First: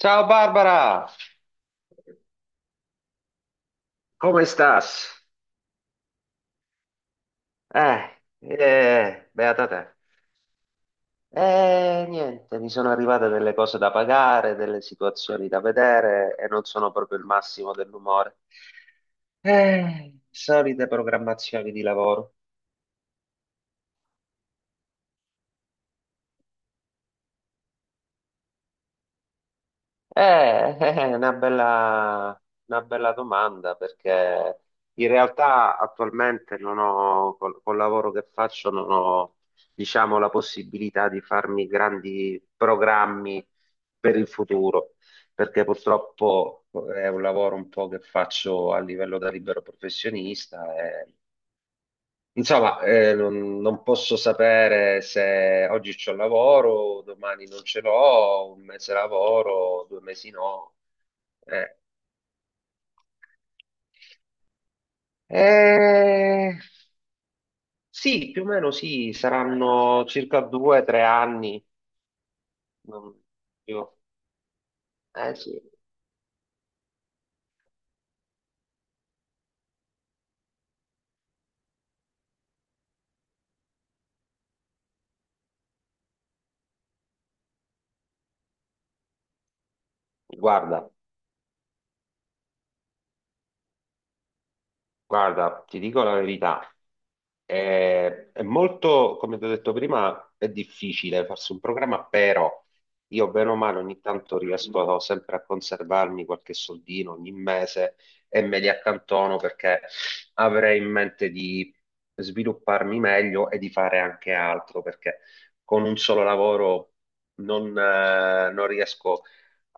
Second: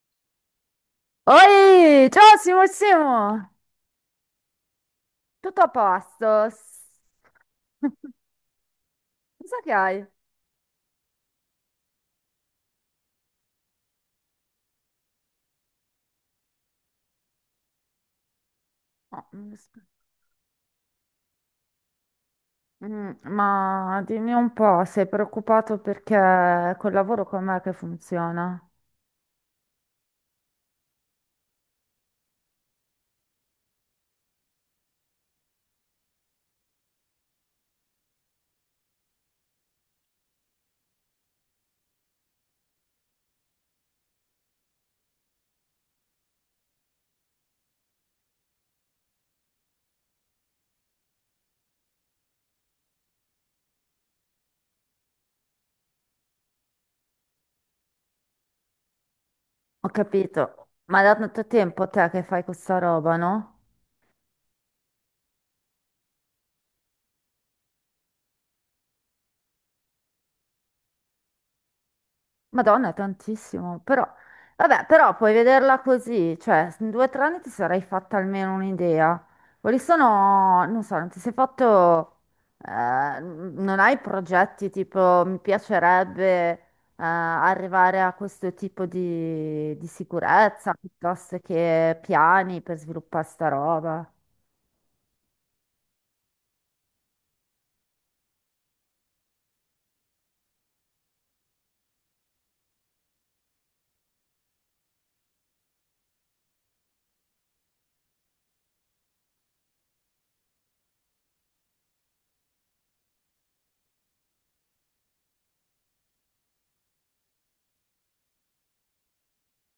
Ciao Barbara. Oi, ciao Simo, Come stas? tutto a posto? Cosa Beata che te. hai? Niente, mi sono arrivate delle cose da pagare, delle situazioni da vedere e non sono proprio il massimo dell'umore. Oh, Solite programmazioni di lavoro. Ma dimmi un po', sei preoccupato perché col lavoro com'è che funziona? È una bella domanda perché in realtà attualmente non ho, col lavoro che faccio, non ho, diciamo, la possibilità di farmi grandi programmi per il futuro, perché purtroppo è un lavoro un po' che faccio a livello da libero professionista e insomma, non posso sapere se oggi c'ho lavoro, domani non ce l'ho, un mese lavoro, Ho due mesi capito, no. ma da tanto Eh, tempo te che fai questa roba, no? eh, sì, più o meno sì, saranno circa 2 o 3 anni. Madonna, è Non- tantissimo, io- però, vabbè, però puoi eh sì, vederla così, cioè in due o tre anni ti sarai fatta almeno un'idea. Quali sono, non so, non ti sei fatto, non hai progetti tipo mi piacerebbe eh, arrivare a questo tipo di sicurezza guarda, piuttosto che piani per sviluppare sta roba? guarda, ti dico la verità, è molto, come ti ho detto prima, è difficile farsi un programma, però io bene o male ogni tanto riesco sempre a conservarmi qualche soldino ogni mese e me li accantono perché avrei in mente di svilupparmi meglio e di fare anche altro, perché con un solo lavoro non riesco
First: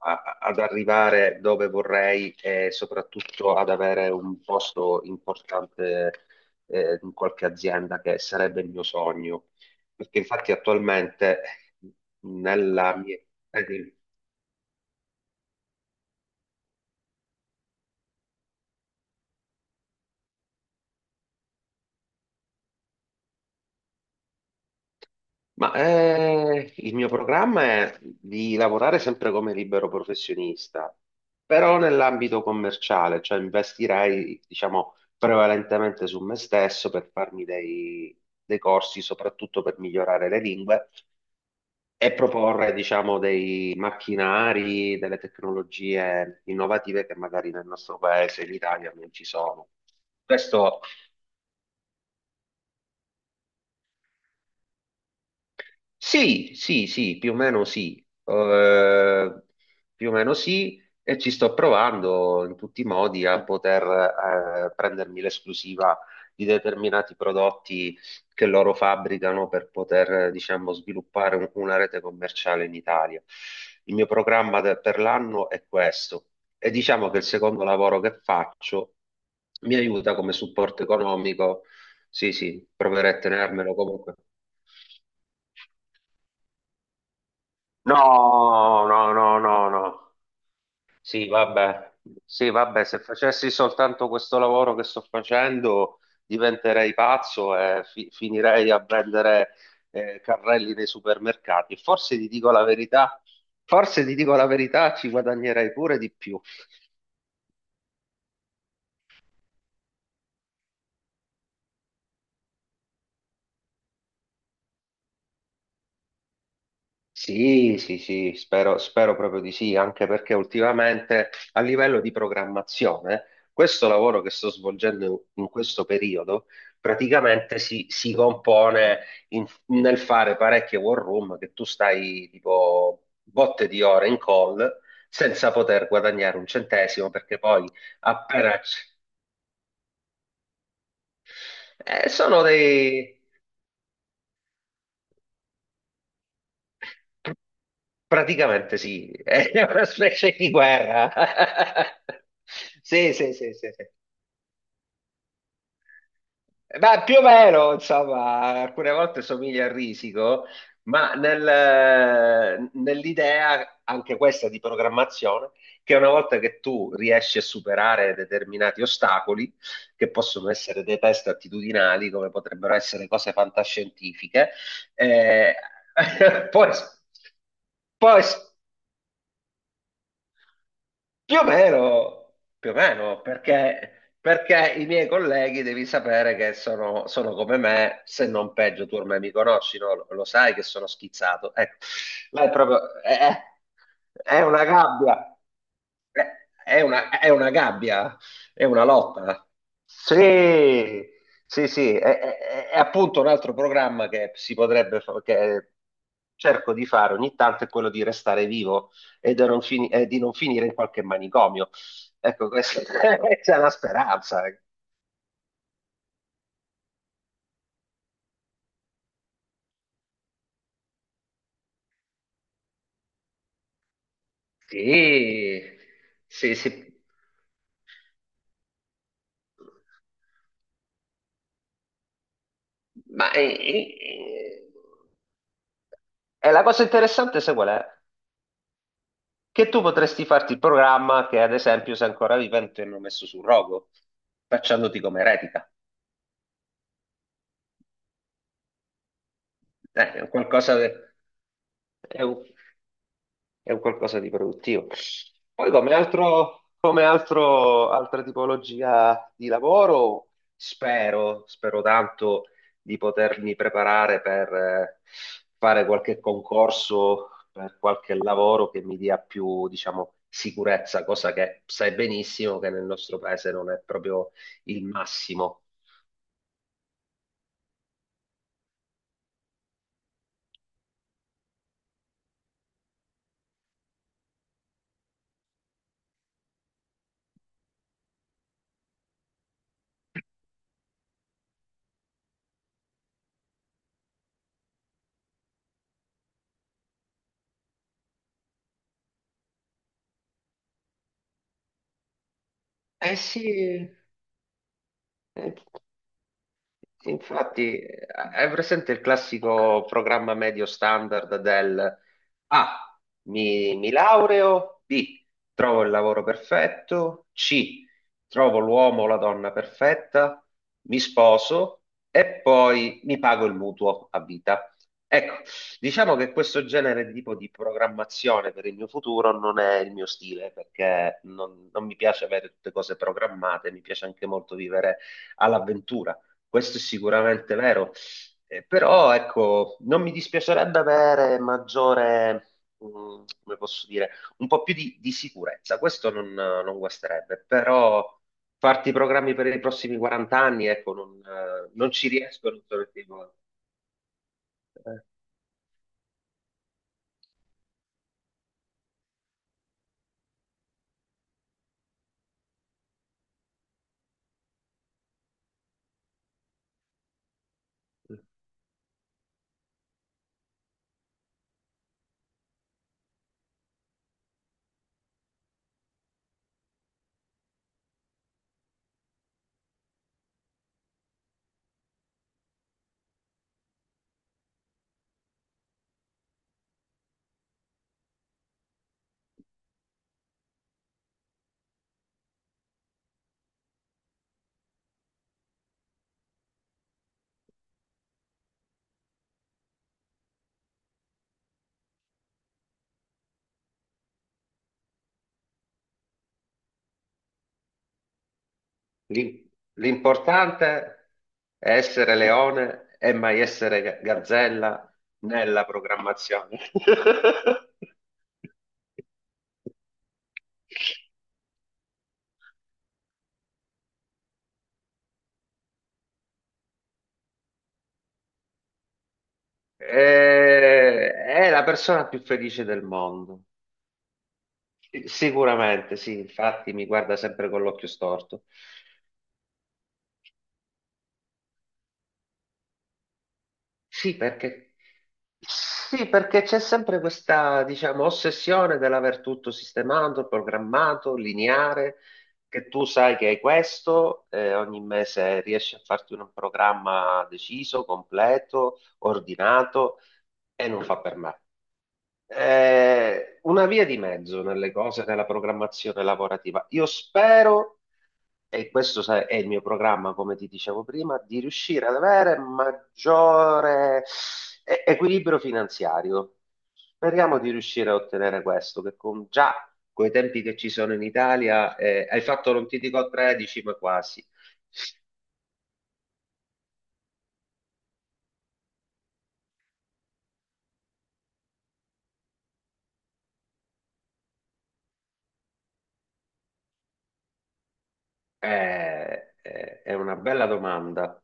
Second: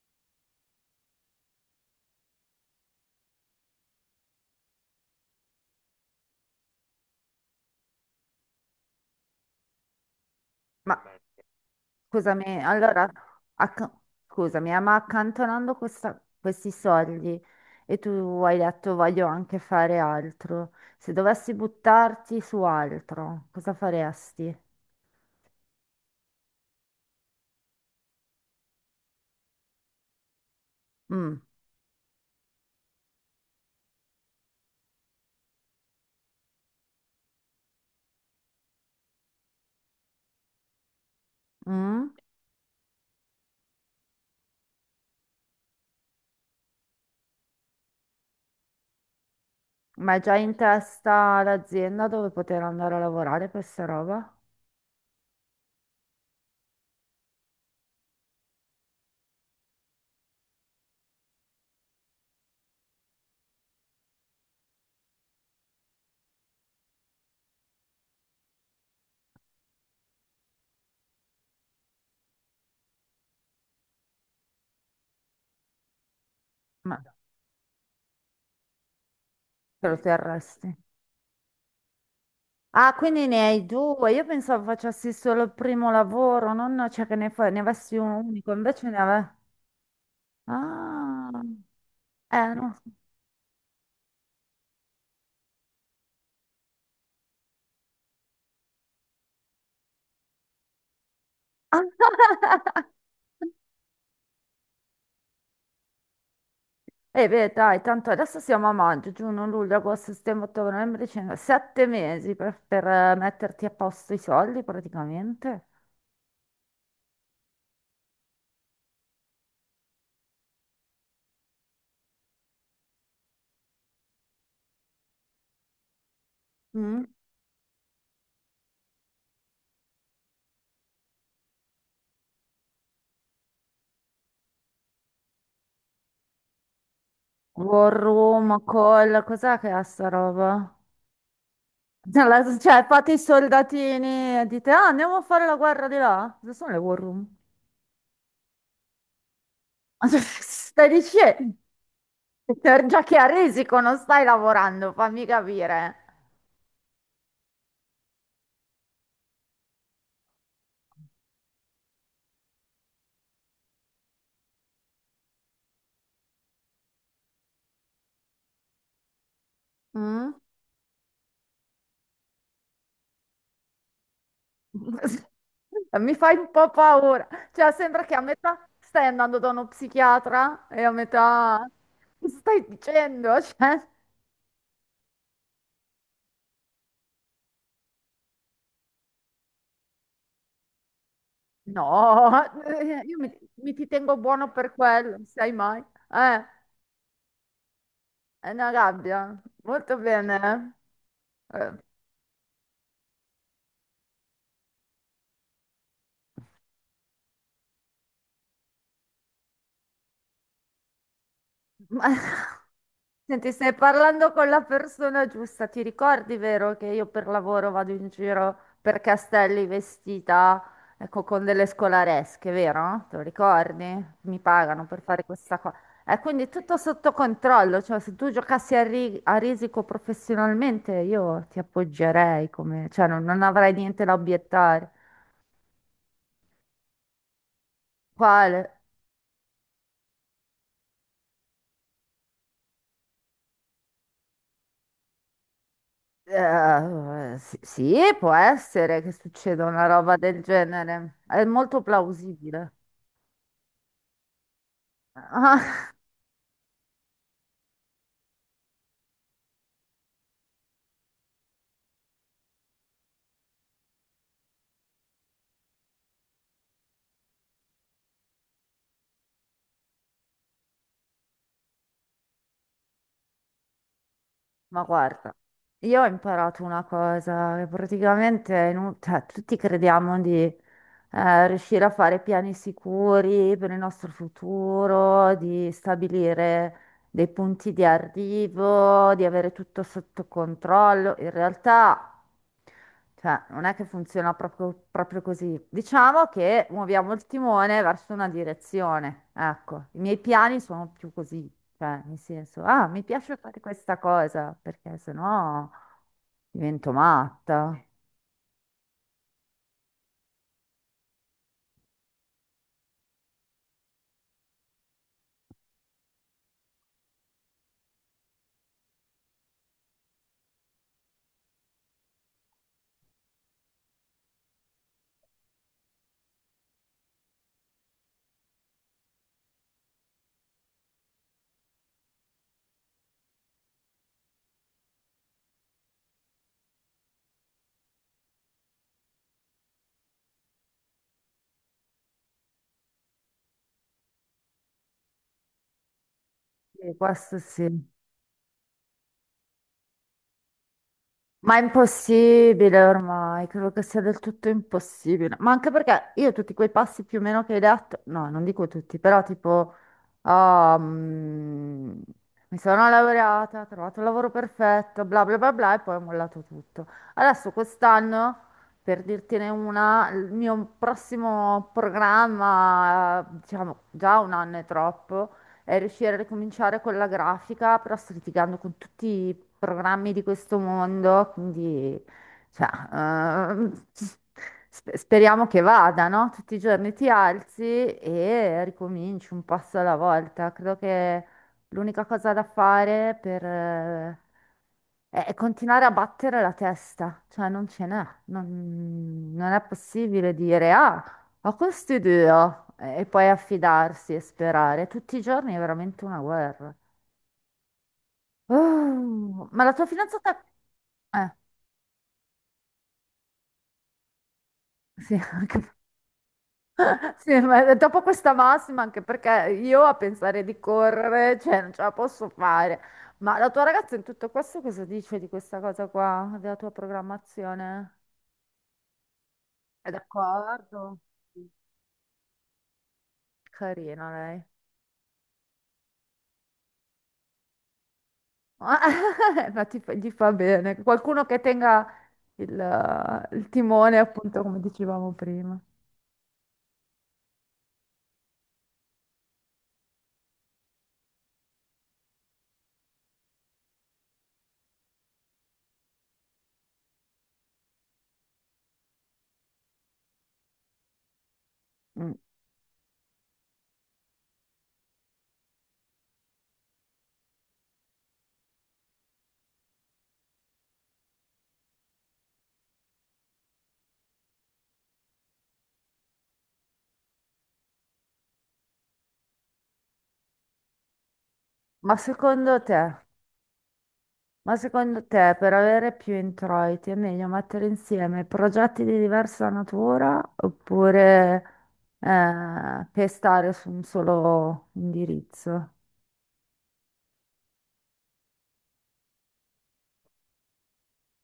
ad arrivare dove vorrei e soprattutto ad avere un posto importante in qualche azienda che sarebbe il mio sogno. Perché infatti Ma attualmente Scusami, nella allora, mia... acc- dimmi. scusami, ma accantonando questi soldi e tu hai detto voglio anche fare altro, se dovessi buttarti su altro, cosa faresti? Ma il mio programma è di lavorare sempre come libero professionista, Mm. però nell'ambito commerciale, cioè investirei, diciamo, prevalentemente su me stesso per dei corsi, soprattutto per migliorare le lingue e Mm? proporre, diciamo, dei macchinari, delle tecnologie innovative che magari nel nostro paese, in Italia, non ci sono. Ma hai già in Questo testa l'azienda dove poter andare a lavorare per sta roba? Sì, sì, più o meno sì. Eh, Più o meno sì, e ci sto provando in tutti i modi a poter prendermi l'esclusiva di determinati prodotti che loro fabbricano per poter, diciamo, sviluppare una rete commerciale in Italia. Il mio programma per l'anno è questo e Ma diciamo che il secondo lavoro che faccio mi te lo aiuta come terresti? supporto economico. Sì, Ah, proverò a quindi ne hai tenermelo due. comunque. Io pensavo facessi solo il primo lavoro, non, cioè che ne, ne avessi un unico, No, invece ne no, avevo... no, no, no. Sì, Ah, vabbè. Sì, no. vabbè, se facessi soltanto questo lavoro che sto facendo, diventerei pazzo e finirei a vendere carrelli nei supermercati. Forse ti dico la verità, ci guadagnerei pure di più. E beh, dai, tanto adesso siamo a maggio, giugno, luglio, agosto, settembre, ottobre, novembre, dicembre, sette mesi per, metterti a posto i soldi praticamente. Sì, sì, spero, spero proprio di sì, anche perché ultimamente a livello di programmazione, questo lavoro che sto svolgendo in questo periodo Mm. praticamente si compone nel fare parecchie war room che tu stai tipo botte di ore in call senza poter guadagnare un centesimo perché poi War appena... room, call, cos'è che è sta roba? Sono cioè, fate dei... i soldatini e dite, ah, andiamo a fare la guerra di là. Cosa sono le war room? Praticamente sì, è una specie di Stai guerra. dicendo, già Sì, che a sì, sì, sì, risico sì. non stai lavorando, fammi capire. Ma più o meno, insomma, alcune volte somiglia a risico, ma nell'idea anche questa di programmazione, che una volta che tu riesci a superare determinati ostacoli, che Mm? possono essere dei test attitudinali, come potrebbero essere cose fantascientifiche, eh, Mi fai un po' poi, paura. Cioè, sembra che a poi metà stai andando da uno psichiatra e a più o metà... Che meno, stai dicendo, cioè, perché, i miei colleghi devi sapere che sono, sono come me, se non peggio, tu ormai mi conosci, no? Lo sai che sono schizzato. Ecco, no, là è proprio, mi ti tengo è buono una per quello, non gabbia, sai mai. è, Eh, è è una gabbia, è è una una gabbia. lotta. Molto bene. Sì, Eh. sì, Eh. sì, è appunto un altro programma che si potrebbe, che cerco di fare ogni tanto, è quello di restare vivo e di non finire in qualche manicomio. Ma... Ecco, questa Senti, questa è una stai parlando speranza. con la persona giusta. Ti ricordi, vero, che io per lavoro vado in giro per castelli vestita, ecco, con delle scolaresche, vero? Te lo ricordi? Mi pagano per fare questa Sì, cosa. E quindi è sì, tutto sì. sotto controllo, cioè se tu giocassi a risico professionalmente io ti appoggerei come, cioè Ma non avrei niente da obiettare. e la cosa interessante, sai qual è? Quale? Che tu potresti farti il programma che, ad esempio, se ancora vivente hanno messo sul rogo, facciandoti come eretica. Sì, può essere che succeda una roba È un del qualcosa che... genere. È molto è plausibile. è un qualcosa di produttivo. Poi Ah, come altro, come altra tipologia di lavoro, spero, spero tanto di potermi preparare per fare qualche concorso, per qualche lavoro che mi dia più, diciamo, sicurezza, cosa che sai benissimo che nel nostro paese non è proprio ma il guarda, massimo. io ho imparato una cosa che praticamente è cioè, tutti crediamo di riuscire a fare piani sicuri per il nostro futuro, di stabilire dei punti di arrivo, di avere tutto sotto controllo. In realtà, cioè, non è che funziona proprio così. Diciamo che muoviamo il timone verso una direzione. Ecco, i miei piani sono più così, cioè, nel senso, ah, mi Eh piace fare sì, questa cosa, perché eh, sennò divento sì, matta. infatti, hai presente il classico programma medio standard del A, mi laureo, B, trovo il lavoro perfetto, C, trovo l'uomo o la donna perfetta, mi sposo e poi mi pago il mutuo a vita. Ecco, diciamo che questo genere di tipo di programmazione per il mio futuro non è il mio stile, perché non mi piace avere tutte cose programmate, mi piace anche molto vivere all'avventura. Questo è sicuramente vero. Però ecco, non mi dispiacerebbe avere maggiore, mm, come posso dire, un po' più di sicurezza, questo non E questo guasterebbe, sì. però farti i programmi per i prossimi 40 anni, ecco, Ma è non ci riesco, non impossibile sono il tipo. ormai, credo che sia del tutto Eh, impossibile. Ma anche perché io tutti quei passi più o meno che hai detto, no, non dico tutti, però tipo, ah, mi sono laureata, ho trovato il lavoro perfetto, bla bla bla bla, e poi ho mollato tutto. Adesso quest'anno, per dirtene una, il mio prossimo programma, diciamo, già un anno è troppo e riuscire a ricominciare con la grafica, però sto litigando con tutti i programmi di questo mondo, quindi cioè, speriamo che vada, no? Tutti i giorni ti alzi e ricominci un passo alla volta. Credo che l'unica cosa da fare per... è continuare a battere la testa, cioè non ce n'è, non è possibile dire ah, ho questi due, oh, e poi affidarsi e sperare. Tutti i giorni è veramente una guerra. l'im- Oh, ma la tua fidanzata... L'importante Eh, è essere leone e mai essere gazzella sì, nella anche... programmazione. sì, ma dopo questa massima, anche perché io a pensare di correre, cioè, non ce la posso fare. Ma la tua ragazza in tutto questo cosa dice di questa cosa qua, della tua programmazione? È d'accordo? È la persona più felice del mondo. Carina lei. Sicuramente, sì, infatti mi guarda sempre con l'occhio storto. Ma gli fa bene. Qualcuno che tenga... il timone, Sì, appunto, come perché dicevamo prima. sì, perché c'è sempre questa, diciamo, ossessione dell'aver tutto sistemato, programmato, lineare, che tu sai che hai questo, ogni mese riesci a farti un programma deciso, completo, ordinato, e non fa per me. Mm. Una via di mezzo nelle cose, nella programmazione lavorativa. Io spero, e questo sai, è il mio programma, come ti dicevo prima, di riuscire ad avere maggiore equilibrio finanziario. Speriamo di riuscire a ottenere questo, che con già coi tempi che ci sono in Italia, Ma hai fatto secondo non ti te, dico 13, ma quasi. ma secondo te, per avere più introiti è meglio mettere insieme progetti di diversa natura oppure pestare su un solo indirizzo? È una bella domanda.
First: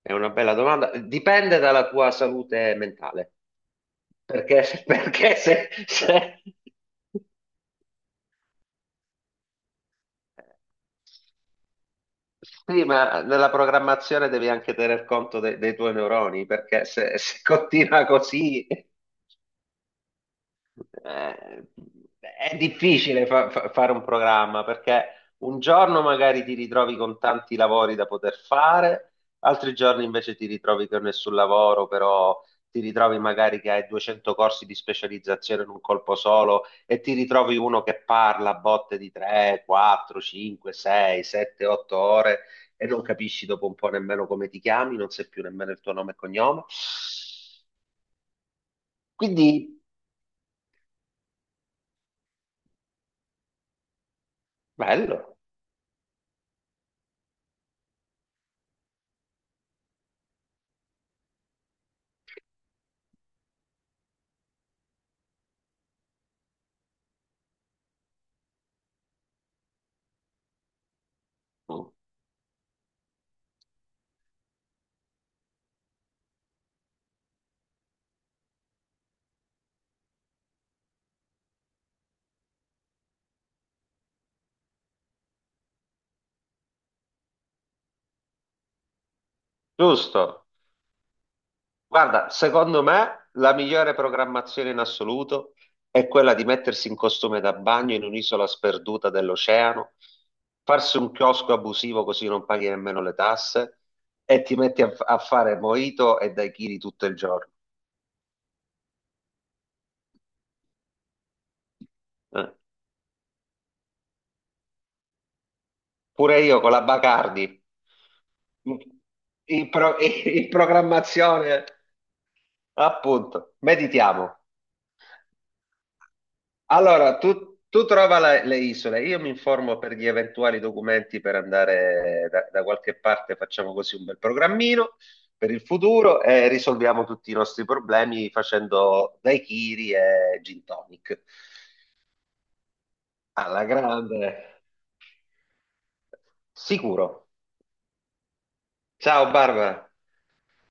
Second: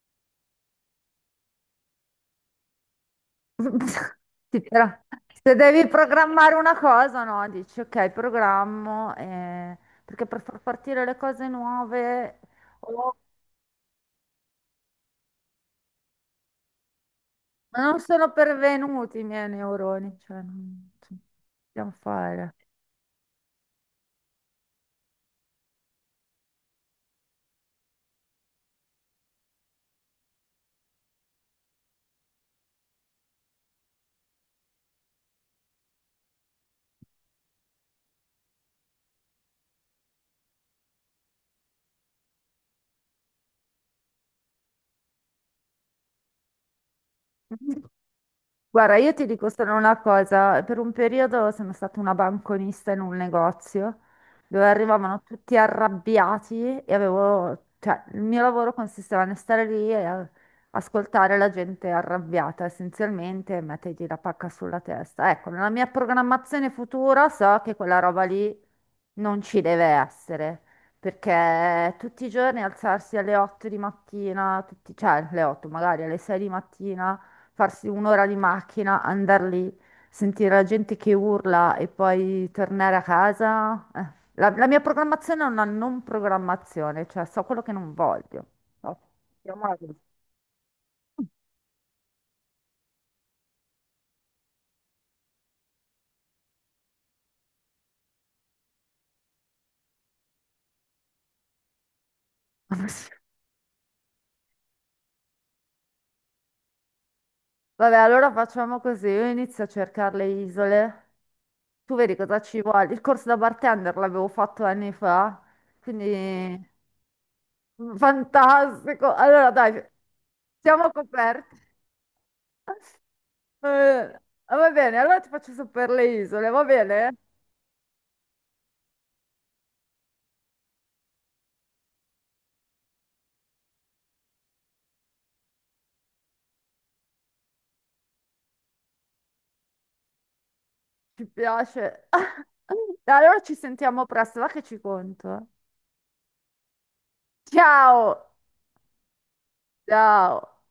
È una bella domanda. Dipende dalla tua salute mentale. Sì, Perché, però se devi programmare una cosa, no, dici ok, programmo, perché per far partire le cose nuove... sì, O ma nella programmazione devi anche tener conto dei tuoi neuroni, perché se ma non continua sono così... pervenuti i miei neuroni, cioè non Eh, possiamo fare. è difficile fare un programma perché un giorno magari ti ritrovi con tanti lavori da poter fare, altri giorni invece ti ritrovi con nessun lavoro, però ti ritrovi magari che hai 200 corsi di specializzazione in un colpo solo e ti ritrovi uno che parla a botte di 3, 4, 5, 6, 7, 8 ore e non capisci dopo un po' nemmeno come ti chiami, non sai più nemmeno il tuo nome e cognome. Guarda, io ti Quindi, dico solo una cosa, per un periodo sono stata una banconista in un negozio dove arrivavano bello, tutti arrabbiati e avevo, cioè, il mio lavoro consisteva nel stare lì e ascoltare la gente arrabbiata essenzialmente e mettergli la pacca sulla testa. Ecco, nella mia programmazione futura so che quella roba lì non ci deve essere, perché tutti i giorni alzarsi alle 8 di mattina, cioè alle 8 magari alle 6 di mattina farsi un'ora di macchina, andare lì, sentire la gente che urla e poi tornare a casa. Eh. La mia programmazione è una non programmazione, cioè so quello che non voglio. No, chiamiamola così. giusto. Guarda, secondo me la migliore programmazione in assoluto è quella di mettersi in costume da bagno in un'isola sperduta dell'oceano, farsi un chiosco abusivo così non paghi nemmeno le tasse e ti metti a fare mojito e daiquiri tutto il giorno. Vabbè, allora facciamo così, io inizio a cercare le isole, tu vedi cosa Eh. ci vuole. Il corso da bartender l'avevo fatto anni fa, quindi Pure io con la Bacardi in, fantastico. Allora in dai, in siamo coperti. programmazione, appunto, Eh, meditiamo. ah, va bene, allora ti faccio sapere le isole, va bene? Allora, tu trova le isole, io mi informo per gli eventuali documenti per andare da, qualche parte, facciamo così un bel programmino per il futuro e risolviamo tutti i nostri problemi facendo daiquiri e gin tonic. Ci piace. Dai, allora ci Alla sentiamo presto, va che grande, ci conto. sicuro. Ciao! Ciao Barbara. Ciao!